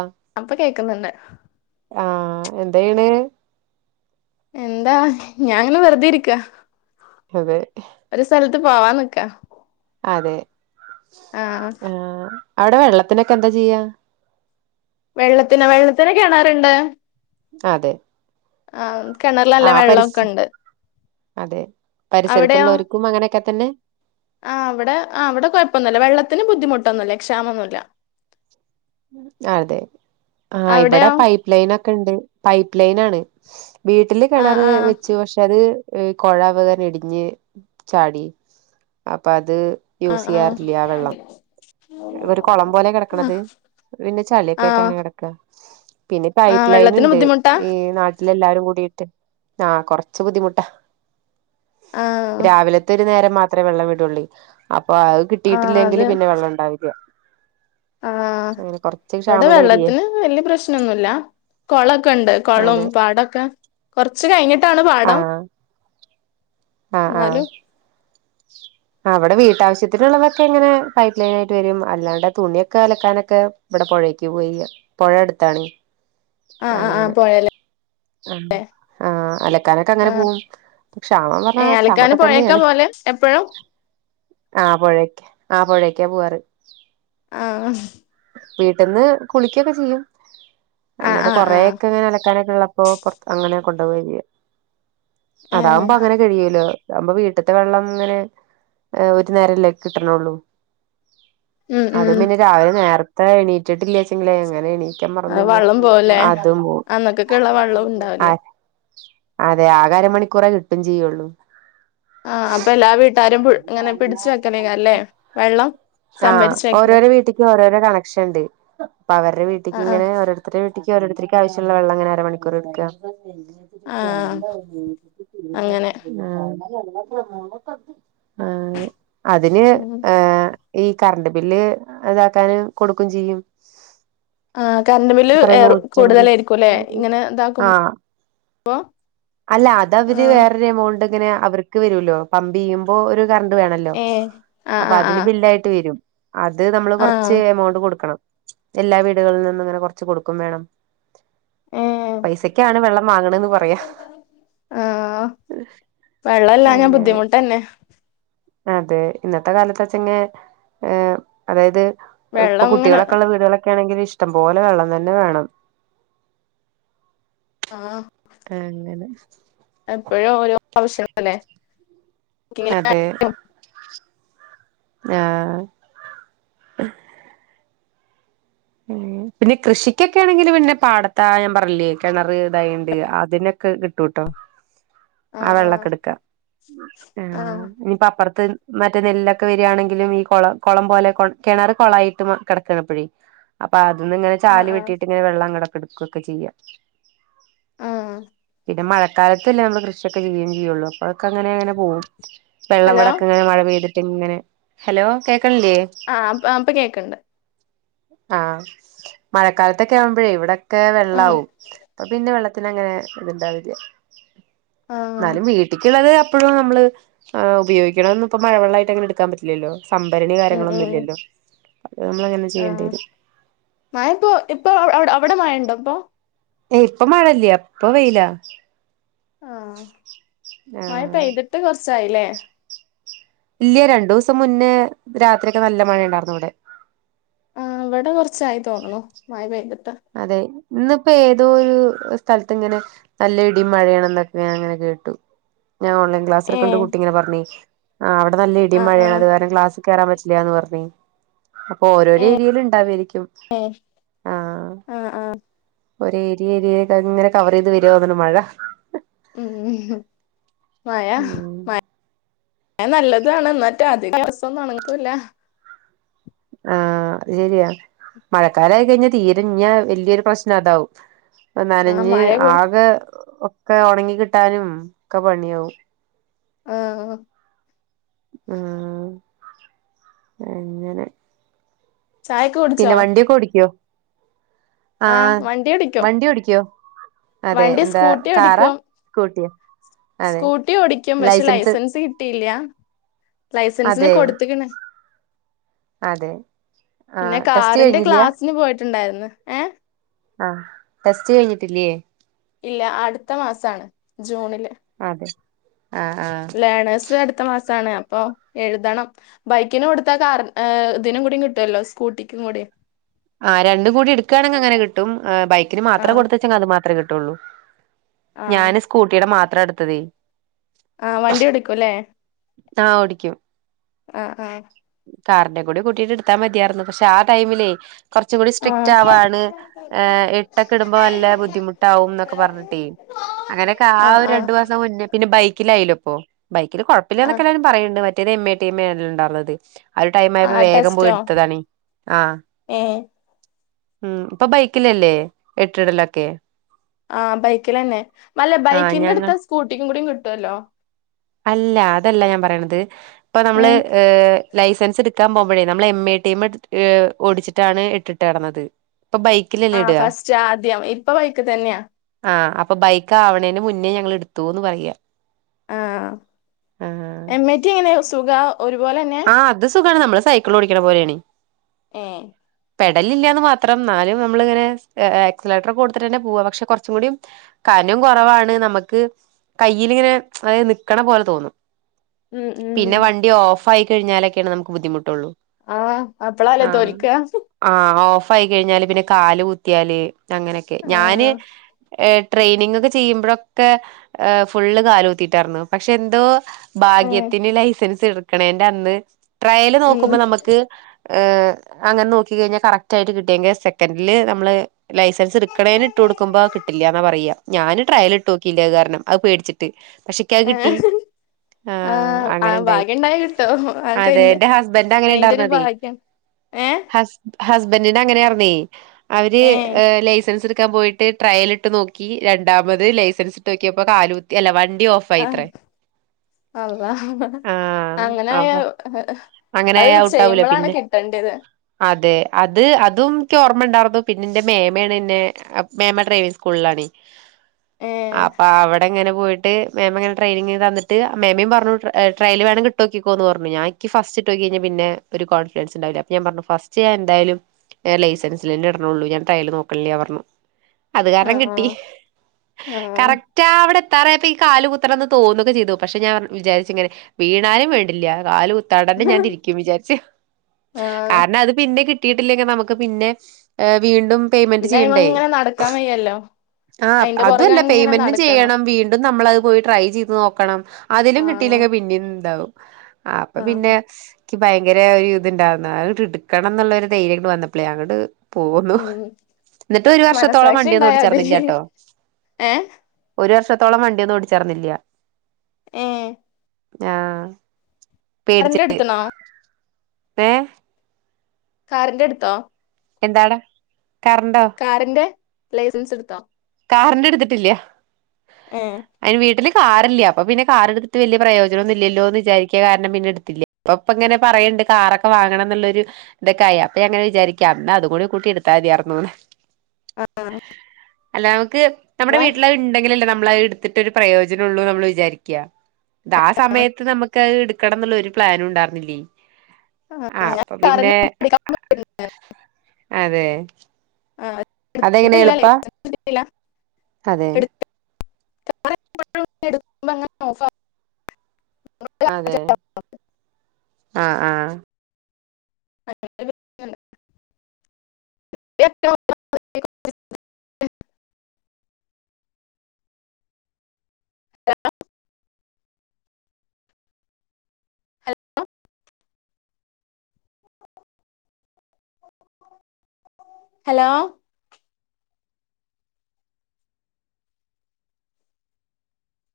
ആഹ്. അപ്പൊ കേക്ക്ന്ന്ണ്ട്. ആഹ് എന്തെയ്യ്ണ്. എന്താ ഞാ ഇങ്ങനെ വെറുതെ ഇരിക്കാ. അതെ ഒരു സ്ഥൽത്ത് പോവാൻനിക്ക. അതെ. ആഹ് ആഹ് അവിടെ വെള്ളത്തിനൊക്കെ എന്താ ചെയ്യാ? വെള്ളത്തിനൊ വെള്ളത്തിന് കെണറ്ണ്ട്. അതെ. ആഹ് കിണറിൽ നല്ല ആഹ് വെള്ളൊക്കെ പരിസ് ഇണ്ട്. അതെ പരിസരത്തുള്ളവർക്കും അങ്ങനെയൊക്കെ തന്നെ. ആഹ് ഇവടെ ആഹ് അവിടെ കുഴപ്പൊന്നുല്ല. വെള്ളത്തിന് ബുദ്ധിമുട്ടൊന്നുല്ല. ക്ഷാമൊന്നുല്ല. അതെ. ആഹ് ഇവിടെ അവിടെയോ പൈപ്പ് ലൈൻ ഒക്കെണ്ട്. പൈപ്പ് ലൈൻ ആണ്. വീട്ടില് ആഹ് കെണർ ആഹ് വെച്ചു. പക്ഷെ ക്ഷെ അത് ഏഹ് കൊള വകാര് ഇടിഞ്ഞ് ചാടി. അപ്പ അത് ആഹ് യൂസ് ആഹ് ചെയ്യാറില്ല. ആ വെള്ളം. ഒരു കുളം പോലെ ആഹ് കെടക്ക്ണത്. പിന്നെ ചളിയൊക്കായിട്ട് ആഹ് അങ്ങനെ കെടക്കാ. പിന്നെ ആഹ് പൈപ്പ് ലൈൻ വെള്ളത്തിന് ഇണ്ട്. ബുദ്ധിമുട്ടാ ഈ നാട്ടിലെല്ലാരും കൂടിയിട്ട് ആഹ് കൊറച്ച് ബുദ്ധിമുട്ടാ. ആഹ് രാവിലത്തെ ഒരു നേരം മാത്രേ വെള്ളം വിടൊള്ളെ. അപ്പൊ അത്. ആഹ് കിട്ടിയിട്ടില്ലെങ്കിൽ അത് പിന്നെ വെള്ളം ഇണ്ടാവില്ല. ആഹ് അങ്ങനെ കൊറച്ച് ഇവിടെ ക്ഷാമള്ള ഏരിയേ വെള്ളത്തിന് വല്യേ പ്രശ്നംഒന്നൂല്ല. കൊളൊക്കെ ഇണ്ട്. കൊളം അതെ പാടൊക്കെ കൊറച്ച് കയിഞ്ഞിട്ടാണ് പാടം. ആഹ് ആഹ്. എന്നാലും ആഹ്. ആഹ് ഇവിടെ വീട്ടാവശ്യത്തിനുള്ളതൊക്കെ ഇങ്ങനെ പൈപ്പ് ലൈൻ ആയിട്ട് വെരും. അല്ലാണ്ട് തുണ്യാെക്കെ അലക്കാനൊക്കെ ഇവിടെ പൊഴേക്ക് പോയില്ല. പൊഴ അടുത്താണെ. ആഹ് ആഹ് ആഹ് പൊയെല് ആ ആ. അലക്കാനൊക്കെ അങ്ങനെ ആഹ് പോവും. ക്ഷാമം പറ്ഞ്ഞാ ക്ഷാമൊക്കെ തന്നെയാണ്. ലെൻ എപ്പഴും. ആ പൊഴേക്ക്. ആ പൊഴേക്കാ പോവാറ്. ആഹ് വീട്ടിന്ന് കുളിക്ക്യാെക്കെ ചെയ്യും. ആഹ് അല്ലാതെ ആഹ് ആഹ് കൊറെയൊക്കെ ഇങ്ങനെ അലക്കാനൊക്കെ ഇള്ള ഇപ്പൊ പൊറത്ത് അങ്ങനെ കൊണ്ടോവേ ചെയ്യും. ഏഹ് അതാവുമ്പം അങ്ങനെ കഴിയോലോ. ഇതാവുമ്പം വീട്ട്ത്തെ വെള്ളം ഇങ്ങനെ ഒരു നേരല്ലേ കിട്ട്‌ണൊളളു. ഉം അത് ഉം പിന്നെ രാവിലെ നേരത്തെ എണീട്ടിട്ടില്ലേച്ചെങ്കി അങ്ങനേനി. ത്യം അത് പറഞ്ഞയിഞ്ഞ വള്ളം പോവുല്ലേ അതും പോവും. അന്നക്കൊക്കെള്ള വള്ളവും ഉണ്ടാവില്ല ആഹ് അതെ ആക അരമണിക്കൂറാ കിട്ടും ചിയ്യൊള്ളൂ ആഹ് അപ്പൊ എല്ലാ വീട്ടാരും പുൾ ഇങ്ങനെ പിടിച്ച് വെക്കലേയ്കാരം ല്ലേ വെള്ളം ആഹ് സംഭരിച്ച് വെക്കല് ഓരോരോ വീട്ടിക്ക് ഓരോരോ കണക്ഷൻ ണ്ട് അപ്പൊ അവര്ടെ വീട്ട്ക്ക് ആഹ് ആഹ് ഇങ്ങനെ ഓരോരു ത്തരെ വീട്ട്യിക്ക് ഓരോരുത്തര്ക്ക് ആവശ്യള്ള വെള്ളം ഇങ്ങനെ അരമണിക്കൂറ് ഇട്ക്കാ ആഹ് അങ്ങനെ ആഹ് ആഹ് അതിന് ഉം ഏഹ് ഈ കറണ്ട് ബില്ല് ഇതാക്കാന് കൊടുക്കും ചെയ്യും ആഹ് കറണ്ട് ബില്ല് എത്ര ഏറ് നൂറ്റമ്പത് കൂട്തലേയിരിക്കുംല്ലെ ഇങ്ങനെ ഇതാക്കു ആഹ് അല്ല അതവര് ആഹ് വേറൊരു എമൗണ്ട് ഇങ്ങനെ അവർക്ക് വെരൊല്ലോ പമ്പ് ചെയ്യുമ്പോ ഒരു കറണ്ട് വേണല്ലോ ഏഹ് അപ്പ ആഹ് അതിന് ആഹ് ബില്ലായിട്ട് വെരും അത് നമ്മള് ആഹ് കൊറച്ച് എമൗണ്ട് കൊടുക്കണം എല്ലാ വീടുകളിൽ നിന്നും ഇങ്ങനെ കൊർച്ച് കൊടുക്കും വേണം ആഹ് ഏഹ് പൈസക്കാണ് വെള്ളം വാങ്ങ്ണ്ന്ന് ആഹ് വെള്ളല്ലാഞ്ഞാ അങ്ങനെ ബുദ്ധിമുട്ടെന്നെ അതെ ഇന്നത്തെ കാലത്താച്ചെങ്ങെ ഏഹ് അതായത് എഹ് വെള്ളം ഇങ്ങനെ ഇപ്പകുട്ടികളൊക്കെള്ള വീടുകളൊക്കേണെങ്കില് ഇഷ്ടം പോലെ വെള്ളം തന്നെ വേണം ആഹ് അങ്ങനെ എപ്പഴും ഓരോ ആവശ്യം ങ്ങളല്ലേ അതെ ആഹ് അങ്ങനെ പിന്നെ കൃഷിക്കെക്കേണെങ്കില് പിന്നെ പാടത്താ ഞാൻ പറഞ്ഞിലേ കെണറ് ഇതായിണ്ട് അതിന് ക്കഹ് കിട്ടൂട്ടോ [inaudible] ആ വെള്ളൊക്കെ ഇട്ക്കാ ആ ആഹ് ആ ഇഞ്പ്പൊ അപ്പർത്ത് മറ്റേ നെല്ലൊക്കെ വെരാണെങ്കിലും ഈ കൊള കൊളം പോലെ കെണറ് കൊളായിട്ട് മ കെടക്കാണ് ഇപ്പഴേ അപ്പ അതിന്ന് ഇങ്ങനെ ആ ചാല് വെട്ടിട്ട് ആ ഇങ്ങനെ വെള്ളം അങ്ങടൊക്കെ ഇട്ക്കൊക്കെ ചെയ്യാ ആഹ് പിന്നെ മഴക്കാലത്തല്ലേ നമ്മള് കൃഷിയൊക്കെ ചെയ്യും ചെയ്യൊള്ളൂ അപ്പൊ അഹ് ഒക്കെ അങ്ങനേങ്ങനെ പോവും വെള്ളം ഹലോ ഇവടൊക്കെ ഇങ്ങനെ മഴ പെയ്തിട്ട് ഇങ്ങനെ ഹലോ കേക്കണില്ലേ ആം ആംപ്പ കേക്ക്ണ്ട് ആഹ് മഴക്കാൽത്തെക്കെ ആവുമ്പഴേ ഇവ്ടൊക്കെ ആ വെള്ളാവും അപ്പൊ പിന്നെ വെള്ള ത്തിനങ്ങനെ ഇത്ണ്ടാവില്ല്യ ആ ന്നാലും വീ ട്ടിക്ക് വെള്ളം എപ്പഴും നമ്മള് എഹ് ഉപയോഗിക്ക്ണതൊന്നും ഇപ്പോ മഴവെള്ളായിട്ട് അങ്ങനെ ഇട്ക്കാൻ പറ്റില്ലല്ലോ സംഭരണി ഉം ഉം ഉം കാര്യങ്ങളൊന്നുല്ല്യല്ലോ അത് നമ്മൾ അങ്ങനെ ആ ചെയ്യെണ്ടിയെരും മഴ പ്പോ ഇപ്പൊ അവ് അവ്ടെ അവിടെ മയണ്ടോ പ്പോ ഏയ് ഇപ്പ മഴല്ല്യ ഇപ്പ വെയിലാ ആഹ് മഴ ആഹ് പെയ്തിട്ട് കൊർച്ചായില്ലേ ഇല്ല്യ രണ്ടു ദിവസം മുന്നേ രാത്രിയൊക്കെ നല്ല മഴേണ്ടാർന്നു ഇവ്ടെ ഇവടെ കൊർച്ചായി തോന്ന്ണു മഴ പെയ്തിട്ട് അതെ ഇന്ന്പ്പൊ ഏതോ ഒരു സ്ഥലത്ത് ഇങ്ങനെ നല്ല ഇടിം മഴയാണ്ന്നൊക്കെ ഞാൻ ഇങ്ങനെ കേട്ടു ഞാൻ ഓൺലൈൻ ഏ ക്ലാസ്സ്ട്ക്ക്ണ്ട കുട്ടി ഇങ്ങനെ പർഞ്ഞെയ് ആഹ് അവടെ നല്ല ആ ഇടിം ആ മഴയാണ് അത് കാരണം ക്ലാസ് കേറാൻ പറ്റില്ല്യാന്ന് പറഞ്ഞെ അപ്പൊ ഓരോരൊ ഏരിയേല് ഇണ്ടാവേയ്രിക്കും ഏഹ് ആഹ് ആഹ് ഒർ ഏരിയഏരിയാട്ടങ്ങനെ കവറെയ്ത് വെരാ തോന്ന്ണ് മഴ ഉം മഴ ഉം മ ഴ നല്ലതുവാണ് എന്നിട്ട് അധികം ഡ്രെസ്സൊന്നും ഓണക്കൂല്ല അഹ് അത് ശരിയാ മഴക്കാലായി കഴിഞ്ഞാൽ തീര ഞ്ഞാ വലിയൊരു പ്രശ്നം അതാവും ആ നനഞ്ഞ് മഴ കൂ ആകെ ഒക്കെ ഉണങ്ങി കിട്ടാനും ഒക്കെ പണിയാവും ആഹ് അഹ് അങ്ങനെ ചായൊക്കെ പിന്നെ കുടിച്ചോ വണ്ടിയൊക്കെ ഓടിക്കോ ആ അഹ് വണ്ടി ഓടിക്കോ വണ്ടി ഓടിക്കോ അതെ വണ്ടി എന്താ സ്കൂട്ടി കാറാ ഓടിക്കും സ്കൂട്ടിയാ സ്കൂട്ടി ഓടിക്കും പക്ഷെ ലൈസൻസ് കിട്ടിയില്ല ലൈസൻസിന് അതെ കൊടുത്തക്കണ് അതെ പിന്നെ ആഹ് ടെസ്റ്റ് കാറിന്റെ കഴിഞ്ഞില്ല്യ ക്ലാസിന് പോയിട്ടുണ്ടായിരുന്നു ഏ അഹ് ടെസ്റ്റ് കഴിഞ്ഞിട്ടില്ലേ ഇല്ല അടുത്ത മാസസാണ് ജൂണില് അതെ അഹ് അഹ് ലേയേർണേഴ്‌സ് അടുത്ത മാസാണ് അപ്പൊ എഴുതണം ബൈക്കിന് കൊടുത്ത കാർ ഏഹ് ഇതിനും കൂടും കിട്ടുല്ലോ സ്കൂട്ടിക്കും കൂടി അഹ് രണ്ട് കൂടി എടുകയാണെങ്കിൽ അങ്ങനെ കിട്ടും ഉഹ് ബൈക്കിന് മാത്രം ആഹ് കൊടുത്തച്ചെങ്കിൽ അത് മാത്രേ കിട്ടുള്ളൂ ആഹ് ഞാന് സ്കൂട്ടീടെ മാത്ര എടുത്തത് അഹ് വണ്ടി ഓടിക്കുല്ലേ ആഹ് ഓടിക്കും അഹ് അഹ് കാറിന്റെ കൂടി കൂട്ടിട്ട് എടുത്താ മതിയായിരുന്നു പക്ഷെ ആ ടൈമിലേ കുറച്ചും കൂടി സ്ട്രിക്ട് ആഹ് ആവാണ് ഏ എട്ടൊക്കെ ഇടുമ്പോ നല്ല ബുദ്ധിമുട്ടാവും എന്നൊക്കെ പറഞ്ഞിട്ടെ അങ്ങനെയൊക്ക ആഹ് ആഒരു ആഹ് രണ്ടു മാസം മുന്നേ പിന്നെ ബൈക്കിലായാലോ അപ്പോ ബൈക്കില് കുഴപ്പില്ലന്നൊക്കെ ആഹ് എല്ലാരും പറയുന്നുണ്ട് മറ്റേത് എം എ ടി എം എ എല്ലാ ഉണ്ടായിരുന്നത് അഒരു ടൈം ആയപ്പോ ആഹ് വേഗം പോയി ടെസ്റ്റോ എടുത്തതാണെ അഹ് ഏഹ് ഹ്മ്മ് ഇപ്പൊ ബൈക്കിലല്ലേ എട്ടിടലൊക്കെ അഹ് ബൈക്കിൽന്നെ അല്ല ആഹ് ബൈക്കിന്റെ ഞങ്ങൾ അടുത്ത സ്കൂട്ടിന്റെ കൂടി കിട്ടുവല്ലോ അല്ല അതല്ല ഞാൻ പറയണത് ഇപ്പൊ നമ്മള് ഏഹ് ഏ ലൈസൻസ് എടുക്കാൻ പോകുമ്പോഴേ നമ്മൾ എം എ ടി ഏഹ് ഓടിച്ചിട്ടാണ് എട്ടിട്ട്ടന്നത് ഇപ്പ ബൈ അഹ് ഫസ്റ്റ് ആദ്യം ഇപ്പ ബൈക്കി തന്നെയാ ആഹ് അപ്പൊ ബൈക്ക് ആവണേന മുന്നേ ഞങ്ങ എടുത്തുന്ന് പറയാ അഹ് ആഹ് എം എയ്റ്റി എങ്ങനെ സുഖ ഒരുപോലെനെ അഹ് അത് സുഖാണ് നമ്മള് സൈക്കിൾ ഓടിക്കുന്ന പോലെയാണ് ഏ പെടലില്ലാന്ന് മാത്രം ന്നാലും നമ്മളിങ്ങനെ എക്സലേറ്റർ കൊടുതിട്ട് തന്നെ പോവ പക്ഷെ കുറച്ചും കൂടി കനം കുറവാണ് നമുക്ക് കയ്യിലിങ്ങനെ അതായത് നിക്കണ പോലെ തോന്നും ഉം ഉം പിന്നെ വണ്ടി ഓഫ് ആയി കഴിഞ്ഞാലൊക്കെയാണ് നമുക്ക് ബുദ്ധിമുട്ടുള്ളൂ ആഹ് അപ്പളല്ലേ തോല്ക്കാ അഹ് ഓഫ് ആയി കഴിഞ്ഞാല് പിന്നെ കാല് കുത്തിയാല് അങ്ങനെയൊക്കെ ഞാന് ആഹ് ഏഹ് ട്രെയിനിങ് ഒക്കെ ചെയ്യുമ്പോഴൊക്കെ ഏഹ് ഫുള്ള് കാല് കുത്തിട്ടായിരുന്നു പക്ഷെ എന്തോ ഉം ഭാഗ്യത്തിന് ലൈസൻസ് എടുക്കണേന്റെ അന്ന് ട്രയല് ഉം നോക്കുമ്പോ നമുക്ക് ഏ അങ്ങനെ നോക്കി കഴിഞ്ഞാൽ കറക്റ്റ് ആയിട്ട് കിട്ടിയെങ്കിൽ സെക്കൻഡില് നമ്മള് ലൈസൻസ് ഇറക്കണേന് ഇട്ടുകൊടുക്ക്ബോ കിട്ടില്ലാന്ന പറയാ ഞാന് ട്രയൽ ഇട്ട് നോക്കില്ലേ അത് കാരണം അത് പേടിച്ചിട്ട് പക്ഷിക്കത് കിട്ടി ഏഹ് അഹ് ആഹ് അങ്ങനെ ആഹ് ഇണ്ടായി ഭാഗ്യണ്ടായ കിട്ടും അതൊക്കെ അയിന്റെ അതെന്റെ ഹസ്ബൻഡ് അങ്ങനെ അയിന്റെ ഒരു ഉണ്ടായിർന്നതെ ഭാഗ്യാണ് ഏഹ് ഹസ് ഹസ്‌ബെന്റിന് അങ്ങനെയാർന്നെ അവര് ഏഹ് ലൈസൻസ് എടു ക്കാം പോയിട്ട് ട്രയലിട്ട് നോ‌ക്കി രണ്ടാമത് ലൈസൻസ് ഇട്ട് നോക്കിയപ്പോ കാലു കുത്തി അല്ല വണ്ടി ഓഫ് ആഹ് അല്ലാഹ് ആഹ് അങ്ങ നായാ അപ്പൊ അങ്ങനെയായ അത് ഔട്ടാവൂലേ ചെയ്യുമ്പളാണ് പിന്നെ കിട്ടെണ്ട്യത് അതെ അത് അതും ഇക്ക് ഓർമ്മണ്ടായിർന്നു പിന്നെ ഇന്റെ മേമയാണ് ഇന്നെ മേമ്മ ഡ്രൈവിങ്ങ് സ്കൂളിലാണെ [inaudible] അപ്പ അവ്ടെ ങ്ങനെ പോയിട്ട് മേമ്മയിങ്ങനെ ട്രെനിങ് തന്നിട്ട് മേമ്മിം പറഞ്ഞു ട്രയിൽ വെണങ്കിൽ ഇട്ട് നോക്കി യോക്കിക്കോന്ന് ഞാൻ ഇക്ക് ഫസ്റ്റ് നോക്കിയാ പിന്നെ ഒരു കോൺഫിഡൻസ് ഇണ്ടാവില്ല അപ്പ ഞാ പറഞ്ഞു ഫസ്റ്റ് ഞാൻ എന്തായാലും ഞാൻ ലൈസൻസിലന്നെ ഇട്ണൊള്ളൂ ഞാൻ ട്രായൽ നോക്ക്ണില്ല്യ പറഞ്ഞു അത് കാരണം ആഹ് കിട്ടി ആഹ് ആഹ് കറക്റ്റ് ആ അവിടെ എത്താറായപ്പോ ഈ കാല് കുത്തണംന്ന് തോന്നൊക്കെ ചെയ്തു പക്ഷെ ഞാൻ വിചാരിച്ചിങ്ങനെ വീണാനും വേണ്ടില്ല കാല് കുത്താണ്ടെന്നെ ഞാൻ തിരിക്കും വിചാരിച്ച് ആഹ് കാരണം അത് പിന്നെ കിട്ടിയിട്ടില്ലെങ്കി നമുക്ക് പിന്നെ വീണ്ടും പേയ്മെന്റ് പിന്നെ അയിമ ചെയ്യണ്ടേ? ഇങ്ങനെ നടക്കാൻ വയ്യല്ലോ ആഹ് അയിന്റെ അതും പുറകെ അല്ല അങ്ങനെ പേയ്മെന്റും നടക്കണം ചെയ്യണം വീണ്ടും നമ്മളത് പോയി ട്രൈ ചെയ്ത് നോക്കണം അതിലും ആഹ് കിട്ടിയില്ലെങ്കി പിന്നിം ഇണ്ടാവും അപ്പൊ ആഹ് പിന്നെ ഇക്ക് ഭയങ്കര ഒരു ഇത്ണ്ടായിരുന്ന അഹ് ഇങ്ങട്ട് ഇടുക്കണം എന്നുള്ളൊരു ധൈര്യംങ്ങട്ട് വന്നപ്പളേ അങ്ങട് പോന്നു ഉം എന്നെട്ട് ഒരു വർഷത്തോളം മനസാക്ഷി വണ്ടിയൊന്നും ഉണ്ടായാ മതി ഓടിച്ചാർന്നില്ലാട്ടോ ഏഹ് ഒരു വർഷത്തോളം വണ്ടിയൊന്നും ഓടി ച്ചാർന്നില്ല്യ ഏഹേ ങ്ങാഹ് കറ്ന്റെ എടുത്ത്ണോ? ഏഹ് കാറിന്റെ എടുത്തോ? എന്താഡാ കറണ്ടോ? കാറിന്റെ ലൈസൻസ് എടുത്തോ? കാറിന്റെ ഇടുത്തിട്ടില്ല ഏഹേ അയിന് വീട്ടില് കാറില്ല്യ അപ്പൊ പിന്നെ കാറെടുത്ത് വല്ല്യ പ്രയോജനൊന്നുല്യല്ലോന്ന് വിചാരിക്ക കാരണം പിന്നെ എടുത്തില്ല ഇപ്പം ഇപ്പങ്ങനെ പറയ്ണ്ട് കാറൊക്കെ വാങ്ങണം എന്നുള്ളൊരു ഇതൊക്കെയി അപ്പൊ ഞാ ഇങ്ങനെ വിചാരിക്കാ അന്ന് അത് കൂടി കൂട്ടി ഇടുത്താ മതിയായിർന്നൂന്ന് ആഹ് അല്ല നമുക്ക് നമ്മുടെ ഞാൻ വീട്ടില് അത് ഇണ്ടെങ്കിലല്ലേ നമ്മളത് ഇടുത്തിട്ട് ഒരു പ്രയോജനൊള്ളൂന്ന് നമ്മള് വിചാരിക്ക അത് ആ സമയത്ത് നമുക്ക് അഹ് എടുക്കണം എന്നുള്ള ഒരു പ്ലാനും ഇണ്ടായിരുന്നില്യാ ആഹ് ഞാൻ അപ്പൊ പിന്നെ കാറിന്റെ പഠിക്കാൻ പോയിരുന്നു അതെ ആഹ് അതെങ്ങനെ ഇടത്ത്ട്ടില്ല എളുപ്പാ ലൈസൻസ് ഇട്ത്തിട്ടില്ല അതെ എട്ക്കണം [unintelligible] അതെ ആഹ് ആഹ് [unintelligible] [unintelligible] ഹലോ ഹലോ